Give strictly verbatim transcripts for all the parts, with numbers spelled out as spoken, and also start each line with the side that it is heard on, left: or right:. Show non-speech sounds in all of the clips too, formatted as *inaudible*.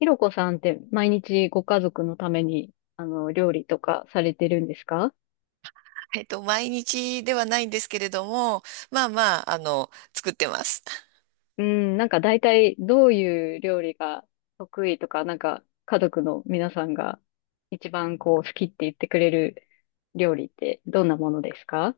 left: ひろこさんって毎日ご家族のために、あの、料理とかされてるんですか？
right: えっと、毎日ではないんですけれども、まあまあ、あの、作ってます。
left: うん、なんか大体どういう料理が得意とか、なんか家族の皆さんが一番こう好きって言ってくれる料理ってどんなものですか？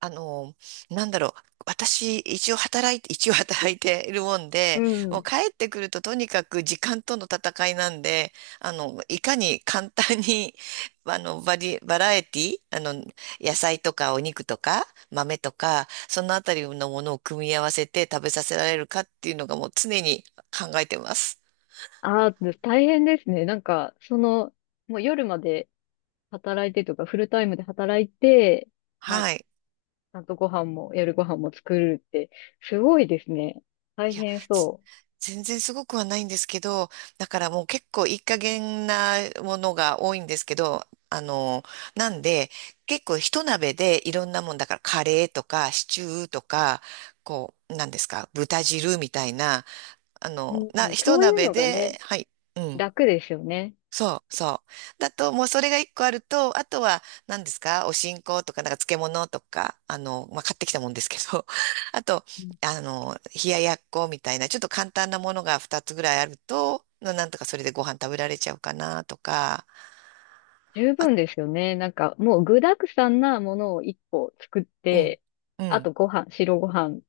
right: あの、なんだろう。私、一応働いて、一応働いているもん
left: う
right: で、もう
left: ん。
right: 帰ってくるととにかく時間との戦いなんで、あの、いかに簡単に、*laughs* あの、バリ、バラエティ、あの、野菜とかお肉とか豆とか、そのあたりのものを組み合わせて食べさせられるかっていうのがもう常に考えてます。
left: ああ、大変ですね。なんか、その、もう夜まで働いてとか、フルタイムで働いて、ま、ち
right: はい。
left: ゃんとご飯も、夜ご飯も作るって、すごいですね。大
right: いや、
left: 変
right: つ
left: そう。
right: 全然すごくはないんですけど、だからもう結構いい加減なものが多いんですけど、あの、なんで、結構一鍋でいろんなもんだからカレーとかシチューとか、こう、なんですか、豚汁みたいな、あ
left: う
right: の、
left: ん、
right: な、一
left: そういう
right: 鍋
left: のがね、
right: で、はい、うん。
left: 楽ですよね。
right: そう、そう。だと、もうそれが一個あると、あとは、何ですかお新香とか、なんか漬物とか、あの、まあ、買ってきたもんですけど、*laughs* あと、
left: うん、
right: あの、冷ややっこみたいな、ちょっと簡単なものが二つぐらいあると、ななんとかそれでご飯食べられちゃうかなとか、
left: 十分ですよね。なんか、もう具沢山なものを一個作っ
right: うん、
left: て、
right: う
left: あ
right: ん、
left: とご飯、白ご飯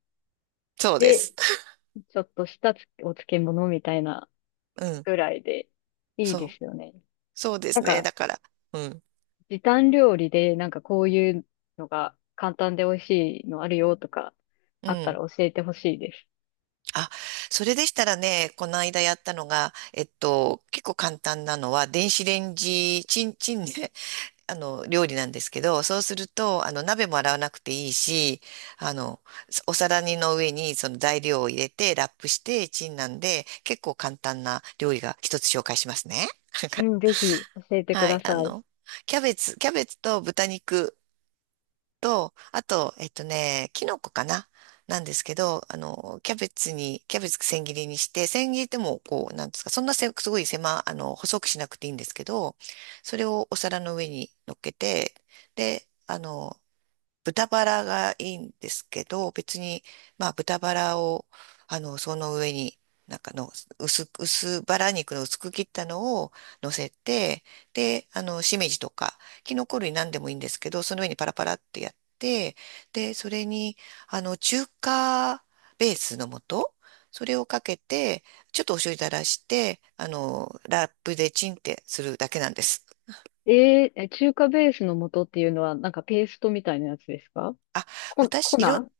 right: そうで
left: で、
right: す。*laughs*
left: ちょっとしたつお漬物みたいな
right: うん、
left: ぐらいで、いいで
right: そ
left: す
right: う、
left: よね。
right: そうで
left: な
right: す
left: ん
right: ね。
left: か、
right: だから、うん、
left: 時短料理で、なんかこういうのが簡単で美味しいのあるよとか、
right: う
left: あった
right: ん。
left: ら教えてほしいです。
right: あ、それでしたらね、この間やったのが、えっと、結構簡単なのは、電子レンジ、チンチンね、あの、料理なんですけど、そうすると、あの、鍋も洗わなくていいし、あの、お皿にの上にその材料を入れて、ラップして、チンなんで、結構簡単な料理が一つ紹介しますね。
left: うん、ぜひ
right: *laughs*
left: 教えてく
right: は
left: だ
right: い、あ
left: さい。
right: の、キャベツ、キャベツと豚肉と、あと、えっとね、キノコかななんですけど、あの、キャベツに、キャベツ千切りにして、千切りってもう、こう、なんですか、そんなせ、すごい狭、あの、細くしなくていいんですけど、それをお皿の上に乗っけて、で、あの、豚バラがいいんですけど、別に、まあ、豚バラを、あの、その上に、なんかの、薄く、薄バラ肉の薄く切ったのを乗せて、で、あの、しめじとか、キノコ類なんでもいいんですけど、その上にパラパラってやって、で、それに、あの、中華ベースの素、それをかけて、ちょっとお醤油垂らして、あの、ラップでチンってするだけなんです。
left: えー、え中華ベースの素っていうのは、なんかペーストみたいなやつですか？
right: あ、
left: コ、
right: 私、
left: コ
right: いろ、
left: ナー。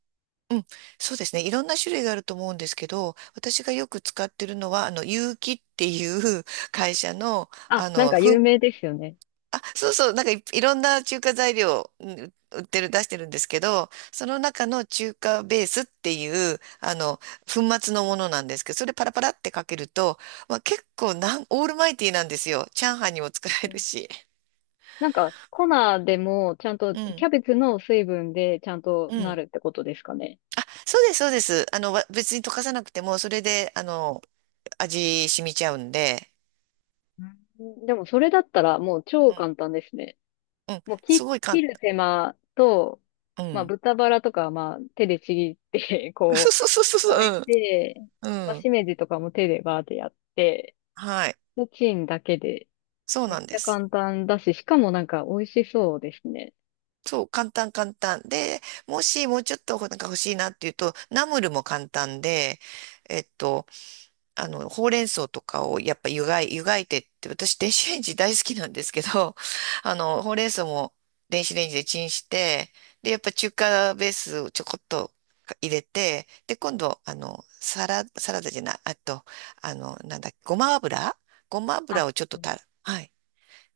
right: うん、そうですね。いろんな種類があると思うんですけど、私がよく使ってるのは、あの、有機っていう *laughs* 会社の、
left: あ、
right: あ
left: なん
right: の、
left: か有
right: ふ
left: 名ですよね。
right: あ、そうそう、なんかい、いろんな中華材料、うん売ってる、出してるんですけど、その中の中華ベースっていう、あの、粉末のものなんですけど、それパラパラってかけると、まあ、結構なん、オールマイティーなんですよ。チャーハンにも使え
left: う
right: る
left: ん。
right: し。
left: なんか、コナーでも、ちゃんと、
right: う
left: キ
right: ん。
left: ャベツの水分でちゃんと
right: う
left: な
right: ん。
left: るってことですかね。
right: そうです、そうです。あの、わ別に溶かさなくても、それで、あの、味染みちゃうんで。
left: うん。でも、それだったら、もう超簡単ですね。
right: うん。
left: もう
right: す
left: 切、
right: ごい
left: 切
right: 簡
left: る手間と、
right: 単。う
left: まあ、
right: ん。
left: 豚バラとかは、まあ、手でちぎって *laughs*
right: *laughs* そう
left: こう、
right: そうそう
left: 置い
right: そう。
left: て、
right: うん。
left: まあ、
right: うん。
left: しめじとかも手でバーってやって、
right: はい。
left: チンだけで、
right: そう
left: め
right: な
left: っ
right: ん
left: ち
right: で
left: ゃ
right: す。
left: 簡単だし、しかもなんか、美味しそうですね。
right: そう、簡単簡単。で、もしもうちょっとなんか欲しいなっていうと、ナムルも簡単で、えっと、あの、ほうれん草とかをやっぱ湯がい、湯がいてって、私電子レンジ大好きなんですけど、*laughs* あの、ほうれん草も電子レンジでチンして、で、やっぱ中華ベースをちょこっと入れて、で、今度、あの、サラ、サラダじゃない、あと、あの、なんだっけ、ごま油ごま
left: あ、
right: 油をちょっとたら、はい、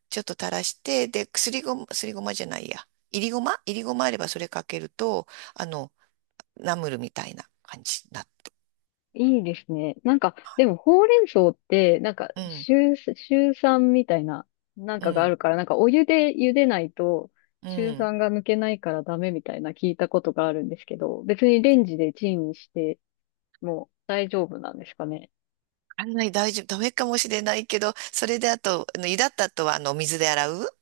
right: ちょっと垂らして、で、すりごま、すりごまじゃないや、いりごまいりごまあればそれかけると、あの、ナムルみたいな感じになって。
left: いいですね。なんか、でも、ほうれん草って、なんか、
right: うん、
left: シュ酸みたいな、なん
right: う
left: かがあ
right: ん、
left: るから、なんか、お湯で茹でないと、
right: う
left: シュ
right: ん。
left: 酸が抜けないからダメみたいな聞いたことがあるんですけど、別にレンジでチンして、もう大丈夫なんですかね。
right: あんまり大丈夫、ダメかもしれないけど、それであと、あの湯だった後は、あの、お水で洗う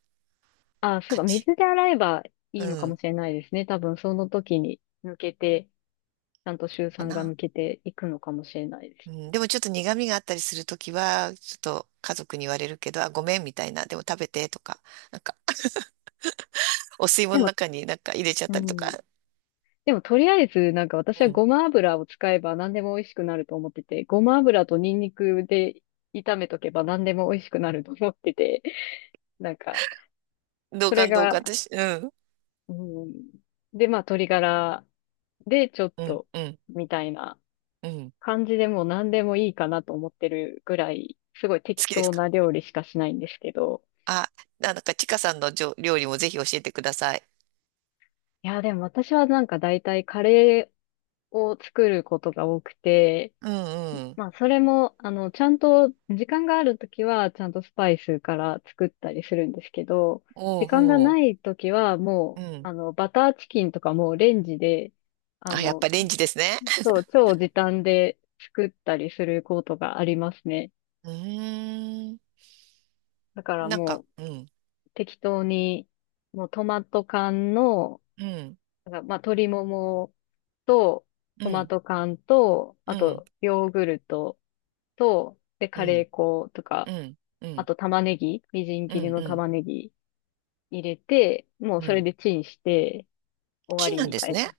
left: あ、そう
right: 感
left: か、
right: じ。
left: 水で洗えばい
right: う
left: いのかも
right: ん、
left: しれないですね。多分、その時に抜けて、ちゃんとシュ
right: か
left: 酸が
right: な。
left: 抜けていくのかもしれないで
right: う
left: す。
right: ん、でもちょっと苦味があったりするときは、ちょっと家族に言われるけど、あ、ごめんみたいな、でも食べてとか、なんか、お吸い
left: で
right: 物の
left: も、
right: 中になんか入れちゃっ
left: う
right: たりとか、
left: ん。でもとりあえず、なんか私は
right: うん、
left: ごま油を使えば何でも美味しくなると思ってて、ごま油とニンニクで炒めとけば何でも美味しくなると思ってて、なんか、
right: 同
left: それ
right: 感同
left: が、
right: 感私、うん、
left: うん、で、まあ鶏ガラでちょっ
right: うん、
left: と、
right: うん、
left: みたいな
right: うん、
left: 感じでもう何でもいいかなと思ってるぐらい、すごい
right: 好
left: 適
right: きです
left: 当
right: か？
left: な料理しかしないんですけど、
right: あ、なんか、ちかさんのじょ料理もぜひ教えてください。
left: いや、でも私はなんか大体カレーを作ることが多くて、
right: うん、うん、
left: まあ、それも、あの、ちゃんと、時間があるときは、ちゃんとスパイスから作ったりするんですけど、
right: お
left: 時
right: う
left: 間が
right: ほ
left: ないときは、
right: う、う
left: もう、
right: ん。
left: あの、バターチキンとかもうレンジで、あ
right: あ、やっ
left: の、
right: ぱレンジですね。
left: そう、超時短で作ったりすることがありますね。
right: うーん、
left: だから
right: なん
left: も
right: か、う
left: う、
right: ん。
left: 適当に、もうトマト缶の、
right: うん、
left: なんかまあ、鶏ももと、
right: う
left: トマ
right: ん、
left: ト缶と、
right: う
left: あ
right: ん、
left: と、ヨーグルトと、で、
right: う
left: カレ
right: ん、
left: ー粉とか、
right: うん、うん、う
left: あ
right: ん、
left: と玉ねぎ、みじん
right: う
left: 切りの
right: ん、
left: 玉ねぎ入れて、もう
right: う
left: それ
right: ん。
left: でチンして終わ
right: チン
left: り
right: なん
left: み
right: で
left: た
right: す
left: い
right: ね。
left: な。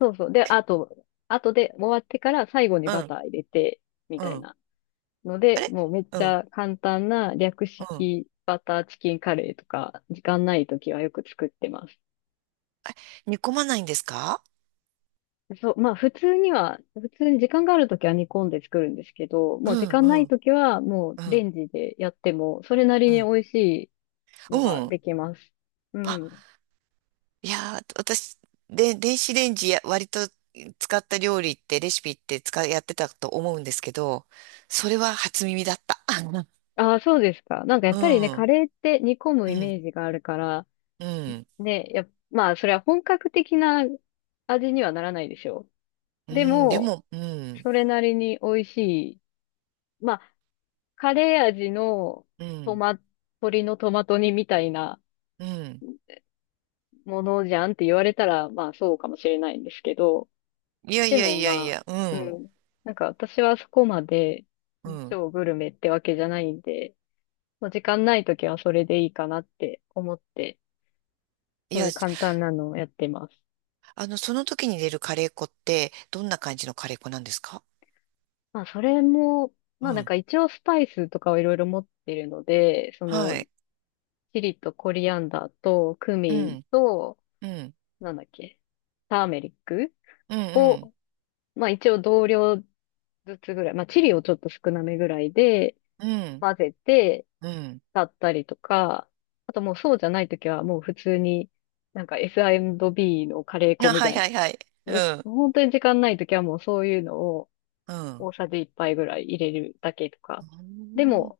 left: そうそう。で、あと、あとで終わってから最後に
right: う
left: バ
right: ん、
left: ター入れて、み
right: う
left: たい
right: ん。
left: な。の
right: あ
left: で、
right: れ
left: もうめっ
right: う
left: ち
right: ん、
left: ゃ簡単な略
right: うん。
left: 式バターチキンカレーとか、時間ないときはよく作ってます。
right: 煮込まないんですか？
left: そう、まあ普通には、普通に時間があるときは煮込んで作るんですけど、
right: う
left: もう時
right: ん、
left: 間
right: う
left: ない
right: ん、
left: ときはもう
right: う
left: レ
right: ん、
left: ンジでやっても、それなり
right: う
left: に
right: ん、
left: 美味しい
right: う
left: のが
right: ん。
left: できます。う
right: あ、
left: ん。
right: いやー、私、で、電子レンジや割と使った料理って、レシピって使い、やってたと思うんですけど、それは初耳だった。*laughs*
left: ああ、そうですか。なんかやっ
right: う
left: ぱりね、
right: ん、う
left: カ
right: ん、
left: レーって煮込むイメージがあるから、
right: うん、
left: ね、やっ、まあ、それは本格的な味にはならないでしょ
right: う
left: う。で
right: ん、で
left: も、
right: も、うん、
left: それなりに美味しい。まあ、カレー味の
right: う
left: ト
right: ん、
left: マ、鶏のトマト煮みたいな
right: うん。
left: ものじゃんって言われたら、まあ、そうかもしれないんですけど、
right: いやい
left: で
right: や
left: も
right: いやい
left: まあ、
right: や、う
left: う
right: ん、
left: ん。なんか私はそこまで
right: うん。
left: 超グルメってわけじゃないんで、もう時間ないときはそれでいいかなって思って
right: い
left: そうい
right: や、
left: う簡単なのをやってます。
right: あの、その時に出るカレー粉って、どんな感じのカレー粉なんですか？
left: まあ、それも、
right: う
left: まあなん
right: ん。
left: か一応スパイスとかをいろいろ持ってるので、そ
right: は
left: の、
right: い。
left: チリとコリアンダーとク
right: う
left: ミン
right: ん。
left: と、
right: うん。
left: なんだっけ、ターメリック
right: うん。
left: を、まあ一応同量ずつぐらい、まあチリをちょっと少なめぐらいで
right: うん。うん。
left: 混ぜて、だったりとか、あともうそうじゃないときはもう普通に、なんか エスアンドビー のカレー粉
right: あ、
left: み
right: はい
left: たいな、
right: はいはい。う
left: う
right: ん。
left: 本当に時間ないときはもうそういうのを、
right: うん。
left: 大さじいっぱいぐらい入れるだけとか。
right: う
left: で
right: ん
left: も、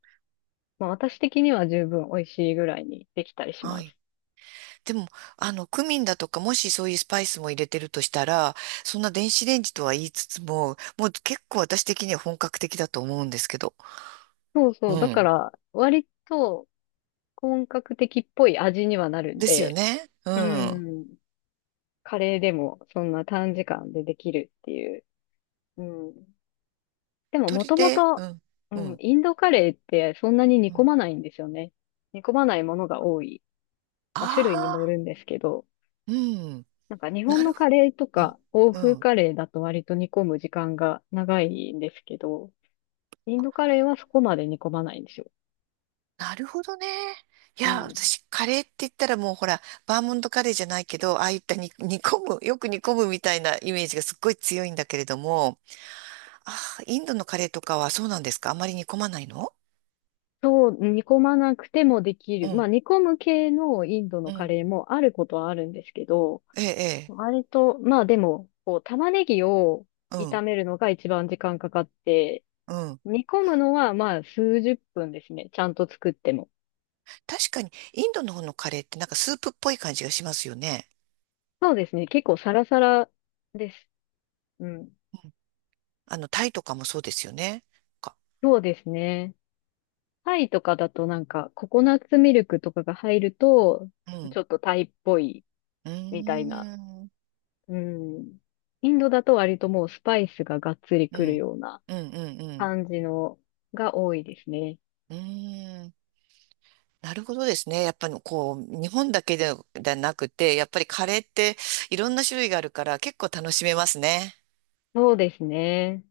left: まあ私的には十分美味しいぐらいにできたりし
right: は
left: ま
right: い。
left: す。
right: でも、あの、クミンだとか、もしそういうスパイスも入れてるとしたら、そんな電子レンジとは言いつつも、もう結構私的には本格的だと思うんですけど。
left: そう
right: う
left: そう。だか
right: ん。
left: ら、割と本格的っぽい味にはなるん
right: ですよ
left: で、
right: ね。う
left: う
right: ん。
left: ん。カレーでもそんな短時間でできるっていう。うん。でもも
right: 鶏
left: とも
right: で、
left: と、
right: うん。
left: う
right: う
left: ん、
right: ん。
left: インドカレーってそんなに煮
right: う
left: 込
right: ん。
left: まないんですよね。煮込まないものが多い。まあ種類にも
right: あ
left: よ
right: あ、
left: るんですけど。
right: うん。
left: なんか日本
right: な
left: の
right: るほ
left: カレーと
right: ど。
left: か欧
right: う
left: 風
right: ん。
left: カレーだと割と煮込む時間が長いんですけど、インドカレーはそこまで煮込まないんですよ。
right: なるほどね。い
left: う
right: や、
left: ん。
right: 私、カレーって言ったらもうほら、バーモントカレーじゃないけど、ああいったに *laughs* 煮込む、よく煮込むみたいなイメージがすっごい強いんだけれども、ああ、インドのカレーとかはそうなんですか？あまり煮込まないの？
left: そう、煮込まなくてもでき
right: う
left: る。まあ
right: ん、
left: 煮込む系のインドの
right: う
left: カ
right: ん、
left: レーもあることはあるんですけど、
right: ええ、え
left: 割と、まあでも、こう玉ねぎを
right: え、う
left: 炒
right: ん、
left: めるのが一番時間かかって、
right: うん。
left: 煮込むのはまあすうじゅっぷんですね。ちゃんと作っても。
right: 確かに、インドの方のカレーってなんかスープっぽい感じがしますよね。
left: そうですね。結構サラサラです。うん。
right: うんあの、タイとかもそうですよね。か、
left: そうですね。タイとかだとなんか、ココナッツミルクとかが入ると、
right: うん、
left: ちょっとタイっぽい
right: うー
left: みたいな。
right: ん、
left: うん。インドだと割ともうスパイスががっつり
right: う
left: くる
right: ん、
left: ような
right: うん、うん、うん、
left: 感じのが多いですね。
right: うーん。なるほどですね。やっぱりこう、日本だけで、ではなくて、やっぱりカレーっていろんな種類があるから結構楽しめますね。
left: そうですね。